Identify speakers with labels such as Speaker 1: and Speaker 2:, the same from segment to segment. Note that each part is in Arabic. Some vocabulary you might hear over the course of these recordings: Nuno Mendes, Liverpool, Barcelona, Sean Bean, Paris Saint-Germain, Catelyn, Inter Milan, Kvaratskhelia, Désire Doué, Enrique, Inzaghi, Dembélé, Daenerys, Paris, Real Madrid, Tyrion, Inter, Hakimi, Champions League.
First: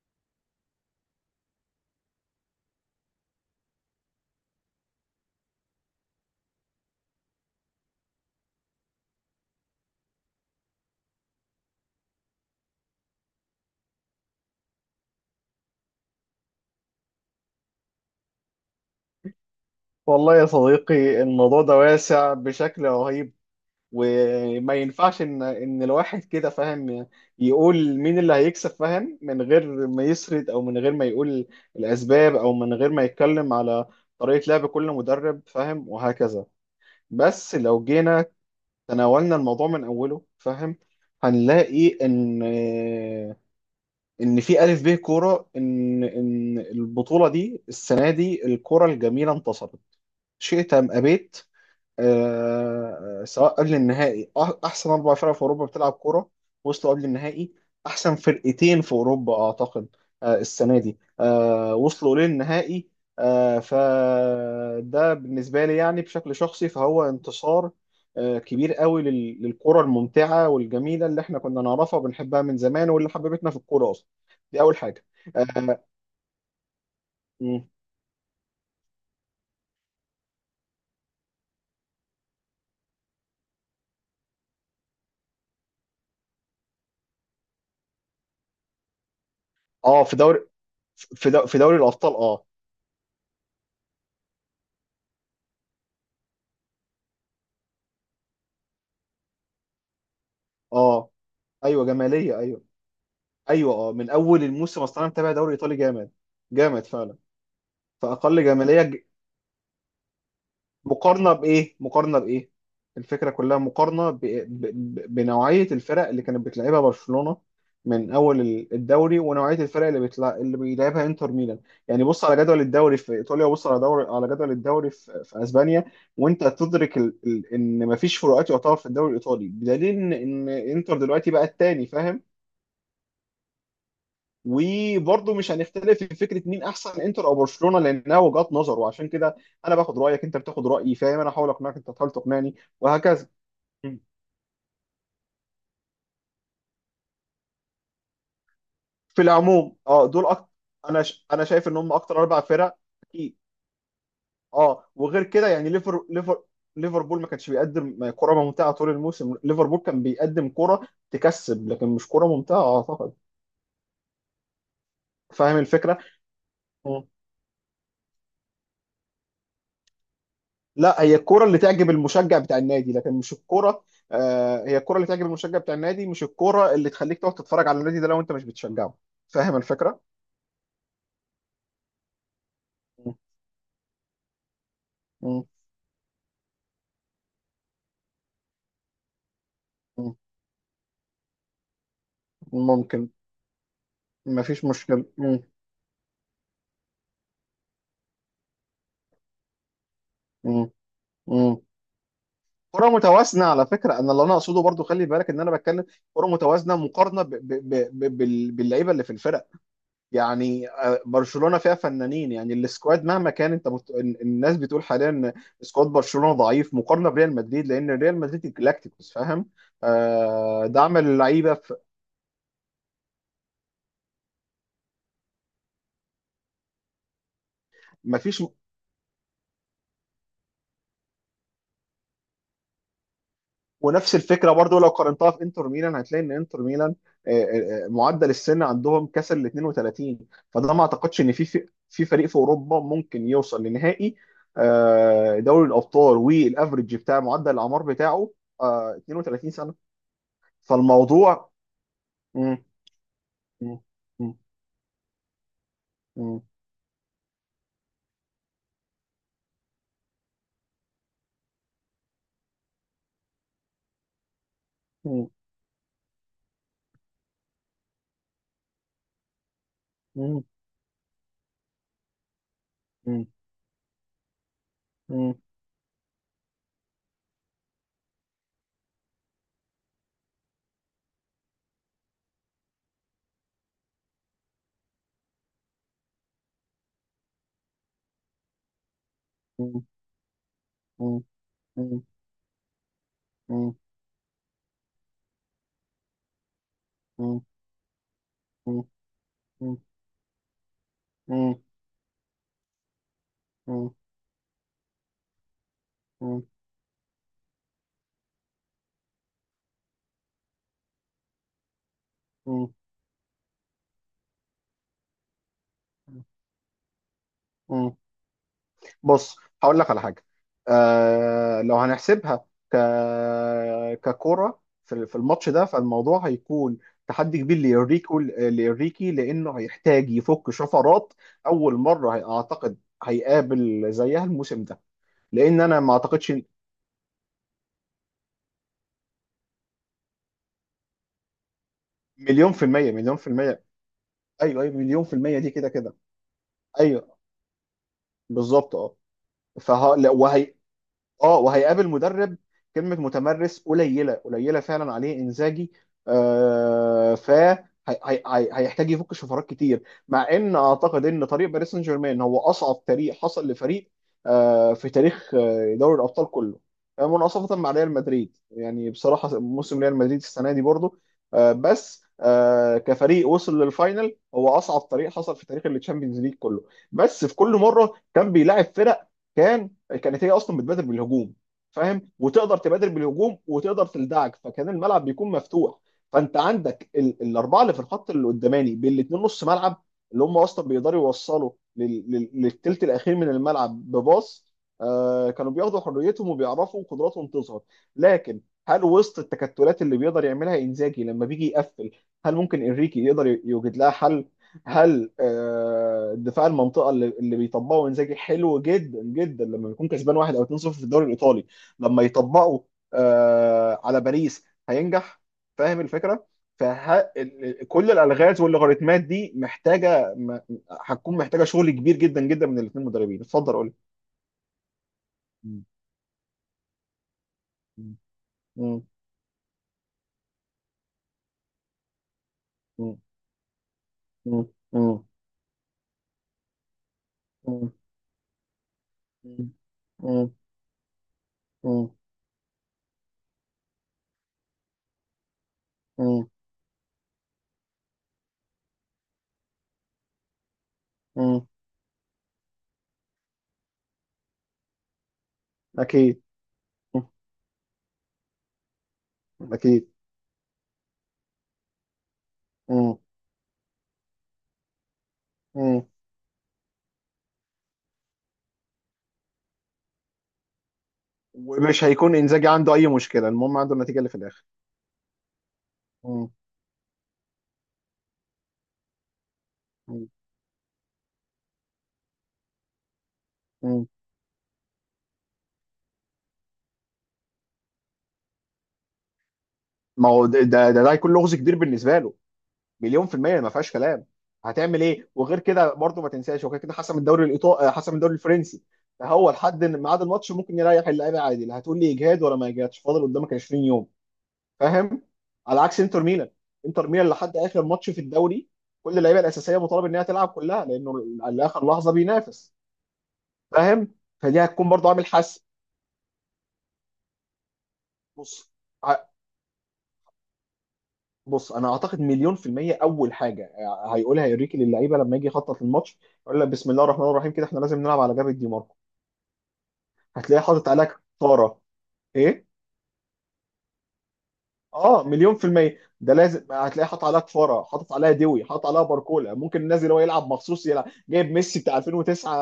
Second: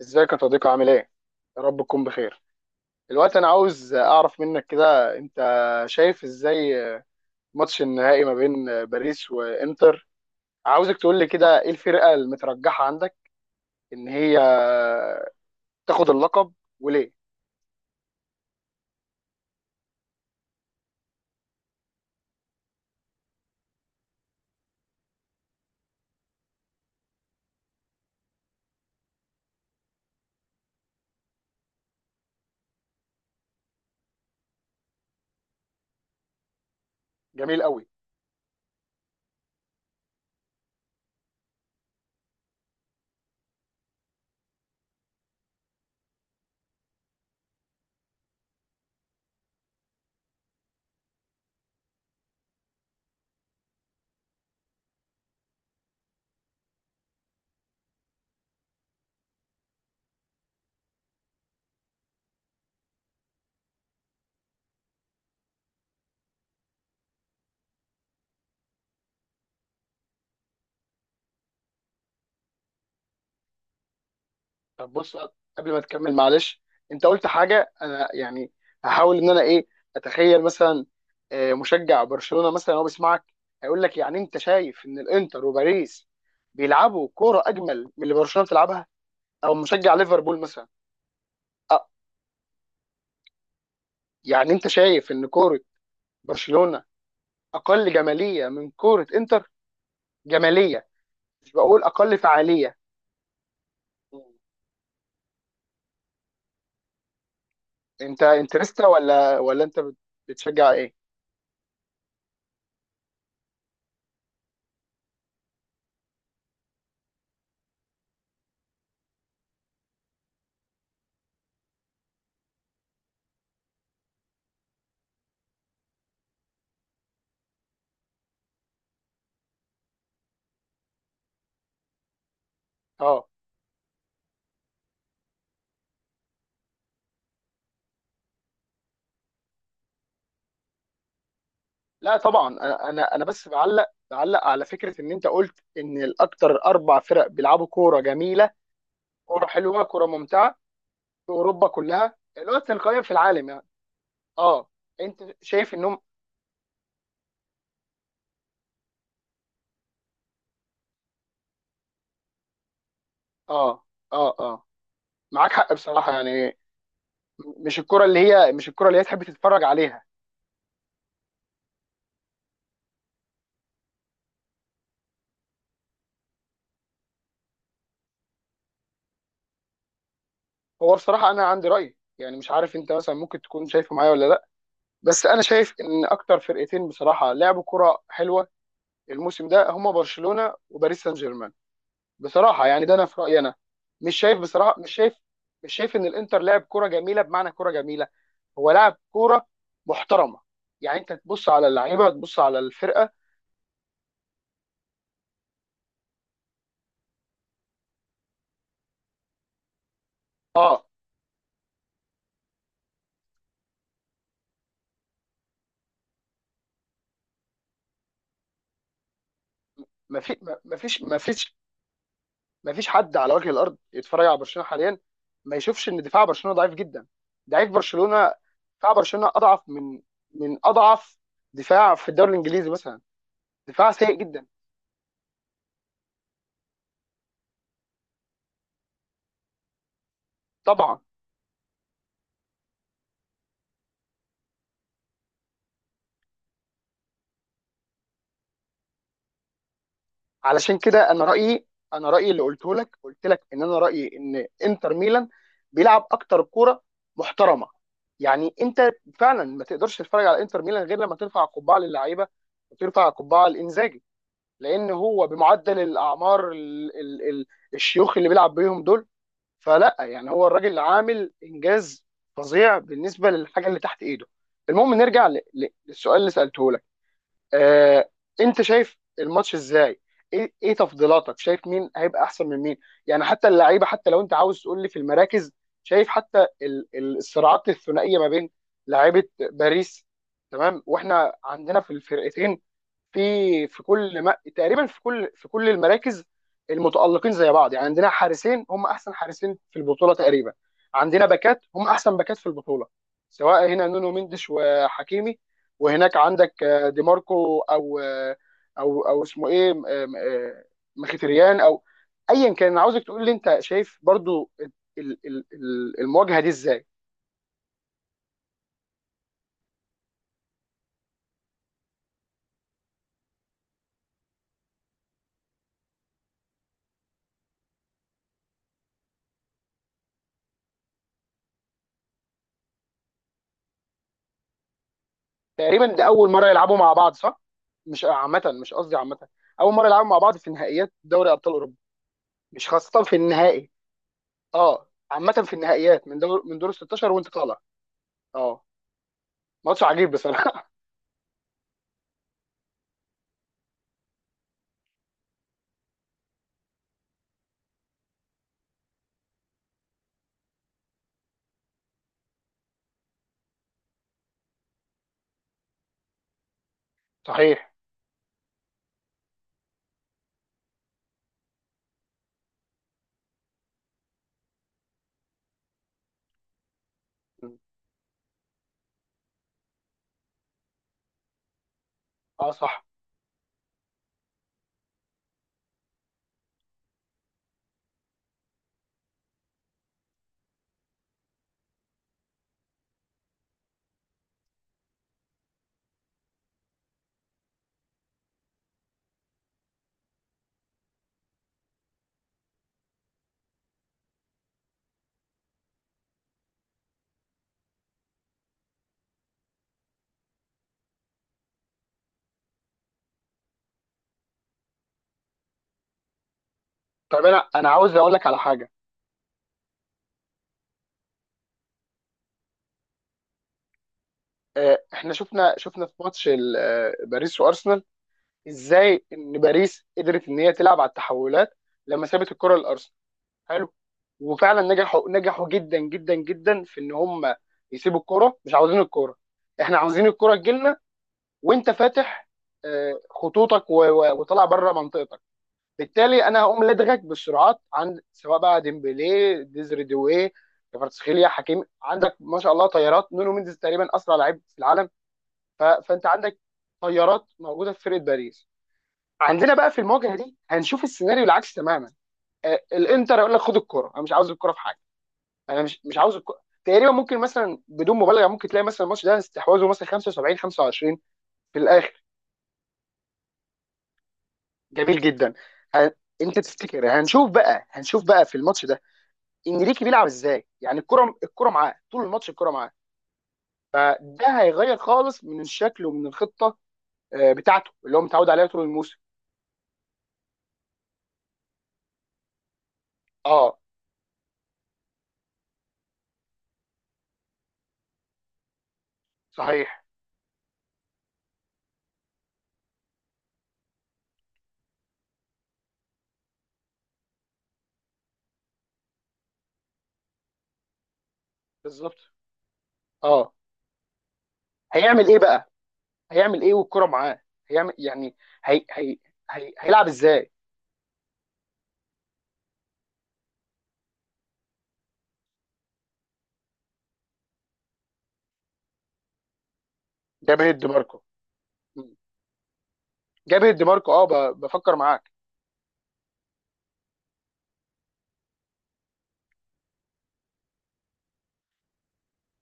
Speaker 1: ازيك يا صديقي؟ عامل ايه؟ يا رب تكون بخير. دلوقتي انا عاوز اعرف منك كده، انت شايف ازاي ماتش النهائي ما بين باريس وانتر؟ عاوزك تقول لي كده ايه الفرقة المترجحة عندك ان هي تاخد اللقب، وليه؟
Speaker 2: والله يا صديقي الموضوع ده واسع بشكل رهيب، وما ينفعش ان الواحد كده فاهم يقول مين اللي هيكسب، فاهم، من غير ما يسرد او من غير ما يقول الاسباب او من غير ما يتكلم على طريقة لعب كل مدرب، فاهم، وهكذا. بس
Speaker 1: جميل
Speaker 2: لو
Speaker 1: قوي.
Speaker 2: جينا تناولنا الموضوع من اوله، فاهم، هنلاقي ان في الف ب كوره ان البطولة دي السنة دي الكوره الجميلة انتصرت، شئت ام ابيت. سواء قبل النهائي احسن اربع فرق في اوروبا بتلعب كوره وصلوا قبل النهائي. احسن فرقتين في اوروبا اعتقد. السنه دي وصلوا للنهائي. فده بالنسبه لي يعني بشكل شخصي فهو انتصار كبير قوي للكره الممتعه والجميله اللي احنا كنا نعرفها وبنحبها من زمان واللي حببتنا في الكوره اصلا. دي اول
Speaker 1: طب
Speaker 2: حاجه.
Speaker 1: بص، قبل
Speaker 2: اه.
Speaker 1: ما تكمل معلش، انت قلت
Speaker 2: مم.
Speaker 1: حاجة انا يعني هحاول انا ايه، اتخيل مثلا مشجع برشلونة مثلا هو بيسمعك، هيقول لك يعني انت شايف ان الانتر وباريس بيلعبوا كورة اجمل من اللي برشلونة بتلعبها؟ او مشجع
Speaker 2: في دوري
Speaker 1: ليفربول مثلا.
Speaker 2: في دوري
Speaker 1: أ-
Speaker 2: الابطال اه.
Speaker 1: يعني انت شايف ان كوره برشلونه اقل جماليه من كوره انتر؟ جماليه،
Speaker 2: اه.
Speaker 1: مش بقول
Speaker 2: ايوه
Speaker 1: اقل
Speaker 2: جماليه ايوه.
Speaker 1: فعاليه.
Speaker 2: ايوه اه، من اول الموسم اصلا انا متابع دوري ايطالي جامد، جامد فعلا.
Speaker 1: انت
Speaker 2: فاقل جماليه
Speaker 1: انترستا ولا انت بتشجع ايه؟
Speaker 2: مقارنه بايه، مقارنه بايه؟ الفكره كلها مقارنه بنوعيه الفرق اللي كانت بتلعبها برشلونه من اول الدوري، ونوعيه الفرق اللي اللي بيلعبها انتر ميلان. يعني بص على جدول الدوري في ايطاليا وبص على دوري على جدول الدوري في اسبانيا، وانت تدرك ان مفيش فروقات يعتبر في الدوري الايطالي، بدليل ان انتر دلوقتي بقى الثاني، فاهم.
Speaker 1: اه.
Speaker 2: وبرضه مش هنختلف في فكره مين احسن انتر او برشلونه، لانها وجهات نظر، وعشان كده انا باخد رايك، انت بتاخد رايي، فاهم، انا احاول اقنعك، انت تحاول
Speaker 1: لا طبعا،
Speaker 2: تقنعني
Speaker 1: انا أنا
Speaker 2: وهكذا.
Speaker 1: بس بعلق،
Speaker 2: مم.
Speaker 1: بعلق على فكره ان انت قلت ان الاكتر اربع فرق بيلعبوا كوره جميله،
Speaker 2: في
Speaker 1: كوره
Speaker 2: العموم
Speaker 1: حلوه، كوره
Speaker 2: اه دول أكتر.
Speaker 1: ممتعه في
Speaker 2: انا
Speaker 1: اوروبا
Speaker 2: شايف ان هم
Speaker 1: كلها،
Speaker 2: اكتر اربع
Speaker 1: الوقت
Speaker 2: فرق.
Speaker 1: القيم في
Speaker 2: اكيد.
Speaker 1: العالم يعني. اه،
Speaker 2: اه وغير
Speaker 1: انت
Speaker 2: كده يعني
Speaker 1: شايف انهم؟
Speaker 2: ليفر ليفربول ما كانش بيقدم كرة ممتعة طول الموسم. ليفربول كان بيقدم كرة تكسب لكن مش كرة ممتعة اعتقد.
Speaker 1: اه اه اه، معاك
Speaker 2: فاهم
Speaker 1: حق
Speaker 2: الفكرة.
Speaker 1: بصراحه يعني.
Speaker 2: م.
Speaker 1: مش الكرة اللي هي، مش الكرة اللي هي تحب تتفرج عليها.
Speaker 2: لا، هي الكرة اللي تعجب المشجع بتاع النادي لكن مش الكرة. هي الكرة اللي تعجب المشجع بتاع النادي، مش الكرة اللي تخليك تقعد تتفرج على النادي ده لو انت مش بتشجعه. فاهم الفكرة؟
Speaker 1: هو بصراحة أنا عندي رأي يعني، مش عارف أنت مثلا
Speaker 2: م-
Speaker 1: ممكن تكون شايفه معايا ولا لأ، بس أنا
Speaker 2: م-
Speaker 1: شايف إن أكتر فرقتين بصراحة لعبوا كرة حلوة الموسم ده هما
Speaker 2: م-
Speaker 1: برشلونة وباريس سان جيرمان. بصراحة يعني ده أنا
Speaker 2: ممكن.
Speaker 1: في رأيي أنا. مش شايف
Speaker 2: مفيش
Speaker 1: بصراحة، مش
Speaker 2: مشكلة.
Speaker 1: شايف، مش شايف إن الإنتر لعب كرة جميلة بمعنى كرة جميلة. هو لعب كرة محترمة،
Speaker 2: م-
Speaker 1: يعني أنت تبص
Speaker 2: م.
Speaker 1: على اللعيبة، تبص على
Speaker 2: كرة
Speaker 1: الفرقة.
Speaker 2: متوازنة على فكرة، انا اللي انا اقصده برضو خلي بالك ان انا بتكلم كرة متوازنة مقارنة باللعيبة اللي في الفرق. يعني
Speaker 1: أه.
Speaker 2: برشلونة فيها فنانين، يعني السكواد مهما كان انت الناس بتقول حاليا ان سكواد برشلونة ضعيف مقارنة بريال مدريد، لان ريال مدريد الجلاكتيكوس، فاهم.
Speaker 1: مفيش
Speaker 2: آه دعم
Speaker 1: مفيش
Speaker 2: اللعيبة
Speaker 1: مفيش
Speaker 2: في...
Speaker 1: ما فيش حد على وجه الارض يتفرج على برشلونه حاليا ما يشوفش ان دفاع برشلونه ضعيف جدا. ضعيف برشلونه،
Speaker 2: مفيش.
Speaker 1: دفاع برشلونه اضعف من، من اضعف دفاع في الدوري الانجليزي مثلا. دفاع
Speaker 2: ونفس
Speaker 1: سيء جدا.
Speaker 2: الفكرة برضو لو قارنتها في انتر ميلان هتلاقي ان انتر ميلان معدل السن عندهم كسر ال 32. فده ما
Speaker 1: طبعا.
Speaker 2: اعتقدش ان في فريق في اوروبا ممكن يوصل لنهائي دوري الابطال، والافرج بتاع معدل الاعمار بتاعه 32 سنة.
Speaker 1: علشان كده انا
Speaker 2: فالموضوع.
Speaker 1: رايي، انا رايي اللي
Speaker 2: مم.
Speaker 1: قلته لك، قلت لك ان انا
Speaker 2: مم.
Speaker 1: رايي
Speaker 2: مم.
Speaker 1: ان انتر ميلان بيلعب
Speaker 2: مم.
Speaker 1: اكتر كوره محترمه. يعني انت فعلا ما تقدرش تتفرج على انتر ميلان غير لما ترفع القبعه للعيبه، وترفع القبعه لانزاجي، لان هو
Speaker 2: مم.
Speaker 1: بمعدل الاعمار ال الشيوخ اللي بيلعب بيهم دول. فلا يعني هو الراجل عامل انجاز فظيع
Speaker 2: مم.
Speaker 1: بالنسبه للحاجه اللي تحت ايده. المهم نرجع
Speaker 2: مم.
Speaker 1: للسؤال اللي سالته لك. آه، انت شايف الماتش ازاي؟ ايه ايه تفضيلاتك؟ شايف مين هيبقى احسن من مين؟ يعني حتى اللعيبه، حتى لو انت عاوز تقول لي في المراكز، شايف حتى الصراعات الثنائيه ما بين لعيبه
Speaker 2: مم.
Speaker 1: باريس، تمام،
Speaker 2: مم.
Speaker 1: واحنا عندنا في
Speaker 2: مم.
Speaker 1: الفرقتين في
Speaker 2: مم.
Speaker 1: في كل، ما تقريبا في كل المراكز المتألقين
Speaker 2: مم.
Speaker 1: زي بعض. يعني عندنا حارسين
Speaker 2: مم. مم.
Speaker 1: هم احسن حارسين
Speaker 2: مم.
Speaker 1: في البطولة تقريبا، عندنا باكات هم احسن باكات في البطولة، سواء هنا
Speaker 2: مم.
Speaker 1: نونو مندش وحكيمي، وهناك
Speaker 2: مم.
Speaker 1: عندك دي ماركو او او اسمه ايه، آم، آه، مخيتريان او ايا كان.
Speaker 2: مم.
Speaker 1: انا عاوزك تقول لي انت شايف برضو المواجهة دي ازاي.
Speaker 2: مم. بص. هقول لك على حاجه. آه لو هنحسبها ك ككره في الماتش ده فالموضوع هيكون تحدي كبير لإنريكي، لأنه هيحتاج يفك شفرات. أول مرة أعتقد هيقابل زيها الموسم ده، لأن أنا
Speaker 1: تقريبا
Speaker 2: ما
Speaker 1: ده اول
Speaker 2: أعتقدش.
Speaker 1: مرة يلعبوا مع بعض، صح؟ مش عامة، مش قصدي عامة، اول مرة يلعبوا مع بعض في نهائيات دوري ابطال اوروبا،
Speaker 2: مليون في
Speaker 1: مش
Speaker 2: المية
Speaker 1: خاصة في
Speaker 2: مليون في المية
Speaker 1: النهائي.
Speaker 2: ايوه
Speaker 1: اه
Speaker 2: مليون في
Speaker 1: عامة
Speaker 2: المية دي
Speaker 1: في
Speaker 2: كده كده.
Speaker 1: النهائيات من دور، من دور ال 16
Speaker 2: ايوه
Speaker 1: وانت طالع. اه.
Speaker 2: بالظبط اه.
Speaker 1: ماتش
Speaker 2: فه...
Speaker 1: عجيب
Speaker 2: لا، وهي...
Speaker 1: بصراحة.
Speaker 2: اه وهيقابل مدرب كلمة متمرس قليلة، قليلة فعلا عليه انزاجي. آه ف هي- هي- هي- هيحتاج يفك شفرات كتير، مع ان اعتقد ان طريق باريس سان جيرمان هو اصعب طريق حصل لفريق في تاريخ دوري الابطال كله، مناصفة مع
Speaker 1: صحيح.
Speaker 2: ريال مدريد. يعني بصراحة موسم ريال مدريد السنة دي برضو آه، بس آه كفريق وصل للفاينل هو اصعب طريق حصل في تاريخ التشامبيونز ليج كله. بس في كل مرة كان بيلاعب فرق كان كانت هي اصلا بتبادر بالهجوم، فاهم،
Speaker 1: اه
Speaker 2: وتقدر
Speaker 1: صح.
Speaker 2: تبادر بالهجوم وتقدر تلدعك، فكان الملعب بيكون مفتوح. فانت عندك الاربعه اللي في الخط اللي قداماني بالاثنين نص ملعب، اللي هم اصلا بيقدروا يوصلوا للتلت الاخير من الملعب بباص. آه كانوا بياخدوا حريتهم وبيعرفوا قدراتهم تظهر. لكن هل وسط التكتلات اللي بيقدر يعملها انزاجي لما بيجي يقفل، هل ممكن انريكي يقدر يوجد لها حل؟ هل دفاع المنطقه اللي بيطبقه انزاجي حلو جدا جدا لما بيكون كسبان واحد او 2-0 في الدوري الايطالي، لما يطبقه على باريس هينجح؟ فاهم الفكره؟
Speaker 1: طب انا، انا
Speaker 2: فكل
Speaker 1: عاوز اقول لك على
Speaker 2: الالغاز
Speaker 1: حاجة.
Speaker 2: واللوغاريتمات دي محتاجه هتكون محتاجه شغل كبير جدا جدا من الاثنين مدربين. اتفضل قول.
Speaker 1: آه، احنا شفنا،
Speaker 2: مم.
Speaker 1: شفنا في ماتش باريس وارسنال
Speaker 2: مم.
Speaker 1: ازاي ان باريس قدرت ان هي تلعب على التحولات لما سابت الكرة لارسنال.
Speaker 2: مم.
Speaker 1: حلو.
Speaker 2: مم.
Speaker 1: وفعلا
Speaker 2: مم.
Speaker 1: نجحوا، نجحوا جدا جدا جدا في ان هم
Speaker 2: مم.
Speaker 1: يسيبوا الكرة. مش عاوزين الكرة، احنا عاوزين
Speaker 2: مم.
Speaker 1: الكرة تجيلنا وانت
Speaker 2: مم.
Speaker 1: فاتح خطوطك وطالع بره منطقتك. بالتالي
Speaker 2: مم.
Speaker 1: انا هقوم لدغك بالسرعات، عند سواء بقى ديمبلي، ديزري دوي، كفاراتسخيليا،
Speaker 2: مم.
Speaker 1: حكيمي. عندك ما شاء الله طيارات، نونو مينديز تقريبا اسرع لعيب في العالم. فانت
Speaker 2: أكيد.
Speaker 1: عندك
Speaker 2: مم.
Speaker 1: طيارات موجوده في فرقه باريس. عندنا بقى في
Speaker 2: أكيد.
Speaker 1: المواجهه دي هنشوف السيناريو العكس تماما. آه،
Speaker 2: مم.
Speaker 1: الانتر يقول لك خد الكره، انا مش عاوز الكره في حاجه، انا
Speaker 2: مم.
Speaker 1: مش عاوز الكره تقريبا. ممكن مثلا بدون مبالغه، ممكن تلاقي مثلا الماتش ده استحواذه مثلا 75 25. في
Speaker 2: ومش
Speaker 1: الاخر.
Speaker 2: هيكون انزاجي عنده اي مشكله، المهم عنده النتيجه اللي في الاخر.
Speaker 1: جميل جدا. ه-
Speaker 2: مم.
Speaker 1: انت تفتكر هنشوف بقى، هنشوف بقى في الماتش ده انريكي بيلعب
Speaker 2: مم.
Speaker 1: ازاي؟ يعني الكره، الكره معاه طول الماتش الكره معاه،
Speaker 2: مم.
Speaker 1: فده هيغير خالص من الشكل ومن الخطه بتاعته اللي هو متعود عليها طول الموسم.
Speaker 2: ما هو ده هيكون لغز كبير بالنسبه له. مليون في الميه ما
Speaker 1: اه
Speaker 2: فيهاش كلام. هتعمل ايه؟ وغير كده برضه ما تنساش هو كده كده حسم الدوري الايطالي، حسم الدوري الفرنسي. فهو لحد إن
Speaker 1: صحيح.
Speaker 2: ميعاد الماتش ممكن يريح اللعيبه عادي، لا هتقول لي اجهاد ولا ما اجهادش، فاضل قدامك 20 يوم، فاهم، على عكس انتر ميلان. انتر ميلان لحد اخر ماتش في الدوري كل اللعيبه الاساسيه مطالب انها تلعب كلها، لانه لاخر لحظه
Speaker 1: بالظبط.
Speaker 2: بينافس،
Speaker 1: اه.
Speaker 2: فاهم. فدي هتكون برضه عامل
Speaker 1: هيعمل ايه
Speaker 2: حسم.
Speaker 1: بقى؟ هيعمل ايه والكره معاه؟ هيعمل يعني،
Speaker 2: بص
Speaker 1: هي... هي... هيلعب ازاي؟
Speaker 2: بص انا اعتقد مليون في المية اول حاجة هيقولها يوريكي للعيبة لما يجي يخطط للماتش، يقول لك بسم الله الرحمن الرحيم، كده احنا لازم نلعب على جبهة دي ماركو.
Speaker 1: جاب
Speaker 2: هتلاقيه
Speaker 1: هيد
Speaker 2: حاطط عليها
Speaker 1: ماركو.
Speaker 2: كفارة.
Speaker 1: مم.
Speaker 2: ايه؟
Speaker 1: جاب هيد ماركو. اه، بفكر
Speaker 2: اه
Speaker 1: معاك.
Speaker 2: مليون في المية ده لازم، هتلاقيه حاطط عليها كفارة، حاطط عليها دوي، حاطط عليها باركولا، ممكن نازل هو يلعب مخصوص، يلعب جايب ميسي بتاع 2009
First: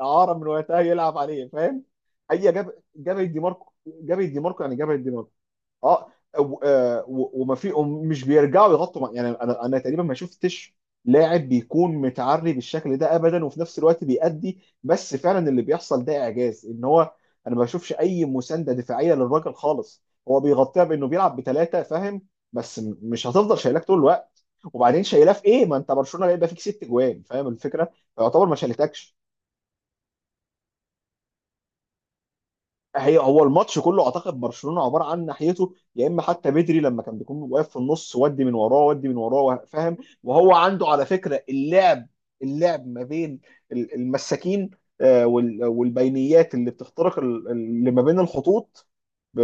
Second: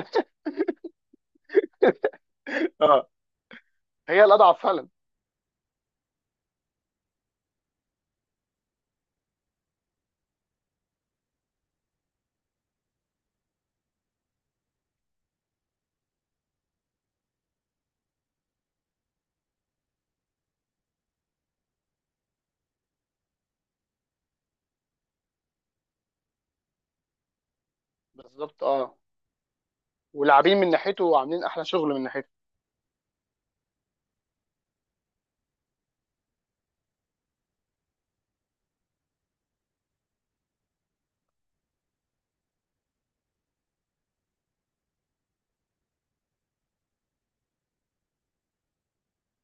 Speaker 2: اعارة من وقتها يلعب عليه، فاهم. هي جاب
Speaker 1: اه
Speaker 2: جبهة دي ماركو،
Speaker 1: هي
Speaker 2: جبهة دي
Speaker 1: الاضعف
Speaker 2: ماركو يعني
Speaker 1: فعلا.
Speaker 2: جبهة دي ماركو. اه وما في، مش بيرجعوا يغطوا يعني انا تقريبا ما شفتش لاعب بيكون متعري بالشكل ده ابدا وفي نفس الوقت بيأدي. بس فعلا اللي بيحصل ده اعجاز ان هو، انا ما بشوفش اي مسانده دفاعيه للراجل خالص، هو بيغطيها بانه بيلعب بثلاثه، فاهم. بس مش هتفضل شايلاك طول الوقت، وبعدين شايلاه في ايه؟ ما انت برشلونه بيبقى فيك ست جوان، فاهم الفكره. فيعتبر ما
Speaker 1: بالظبط اه.
Speaker 2: شالتكش.
Speaker 1: ولاعبين من ناحيته، وعاملين احلى شغل من ناحيته.
Speaker 2: هي هو الماتش كله اعتقد برشلونه عباره عن ناحيته، يا اما حتى بدري لما كان بيكون واقف في النص ودي من وراه ودي من وراه فاهم. وهو عنده على فكره اللعب، اللعب ما بين المساكين والبينيات اللي بتخترق اللي ما بين الخطوط. ب-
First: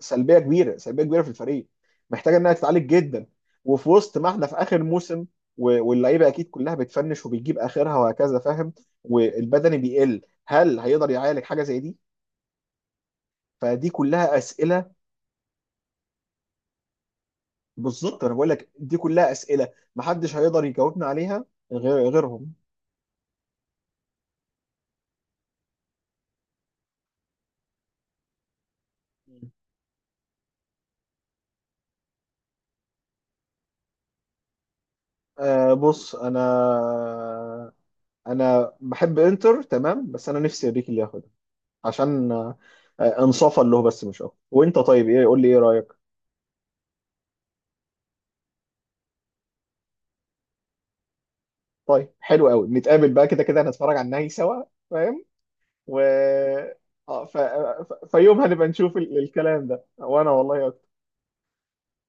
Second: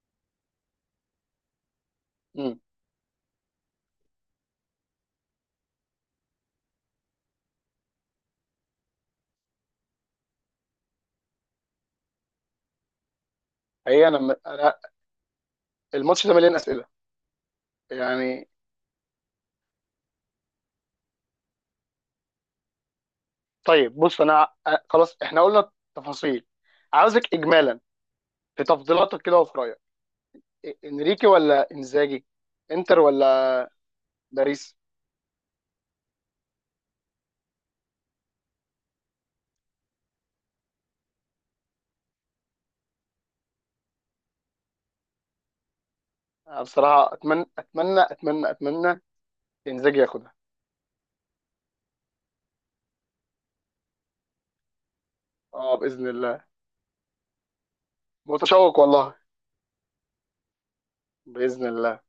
Speaker 2: سلبيه كبيره، سلبيه كبيره في الفريق، محتاجه انها
Speaker 1: مم.
Speaker 2: تتعالج جدا. وفي وسط ما احنا في اخر موسم، واللعيبه اكيد كلها بتفنش وبتجيب اخرها وهكذا، فاهم، والبدني بيقل. هل هيقدر يعالج حاجه زي دي؟ فدي
Speaker 1: هي، انا
Speaker 2: كلها
Speaker 1: انا
Speaker 2: اسئله.
Speaker 1: الماتش ده مليان اسئله
Speaker 2: بالظبط انا
Speaker 1: يعني.
Speaker 2: بقول لك دي كلها اسئله محدش هيقدر يجاوبنا عليها غير غيرهم.
Speaker 1: طيب بص، انا خلاص، احنا قلنا تفاصيل، عاوزك اجمالا في تفضيلاتك كده وفي رايك، انريكي ولا انزاجي؟ انتر ولا باريس؟
Speaker 2: آه بص. انا بحب انتر تمام، بس انا نفسي اريكي اللي ياخدها، عشان آه انصافا له، بس مش اكتر. وانت طيب ايه، قول لي ايه رايك؟
Speaker 1: أنا بصراحه اتمنى، اتمنى، اتمنى، اتمنى انزاجي ياخدها.
Speaker 2: طيب حلو قوي، نتقابل بقى، كده كده هنتفرج على النهائي سوا، فاهم.
Speaker 1: اه
Speaker 2: و
Speaker 1: باذن الله.
Speaker 2: اه فيوم هنبقى
Speaker 1: متشوق
Speaker 2: نشوف
Speaker 1: والله.
Speaker 2: الكلام ده، وانا والله أكتر.
Speaker 1: باذن الله.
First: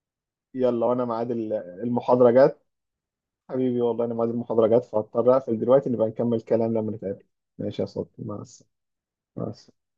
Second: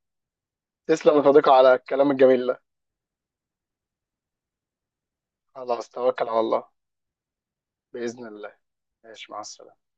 Speaker 2: يلا، وانا
Speaker 1: تسلم يا
Speaker 2: ميعاد
Speaker 1: صديقي على الكلام
Speaker 2: المحاضره
Speaker 1: الجميل ده.
Speaker 2: جت. حبيبي والله، أنا ميعاد المحاضرة جت فهضطر أقفل
Speaker 1: خلاص
Speaker 2: دلوقتي، نبقى
Speaker 1: توكل على
Speaker 2: نكمل
Speaker 1: الله.
Speaker 2: كلام لما نتقابل. ماشي يا صديقي
Speaker 1: باذن
Speaker 2: مع
Speaker 1: الله.
Speaker 2: السلامة.
Speaker 1: ماشي مع
Speaker 2: مع
Speaker 1: السلامه.
Speaker 2: السلامة.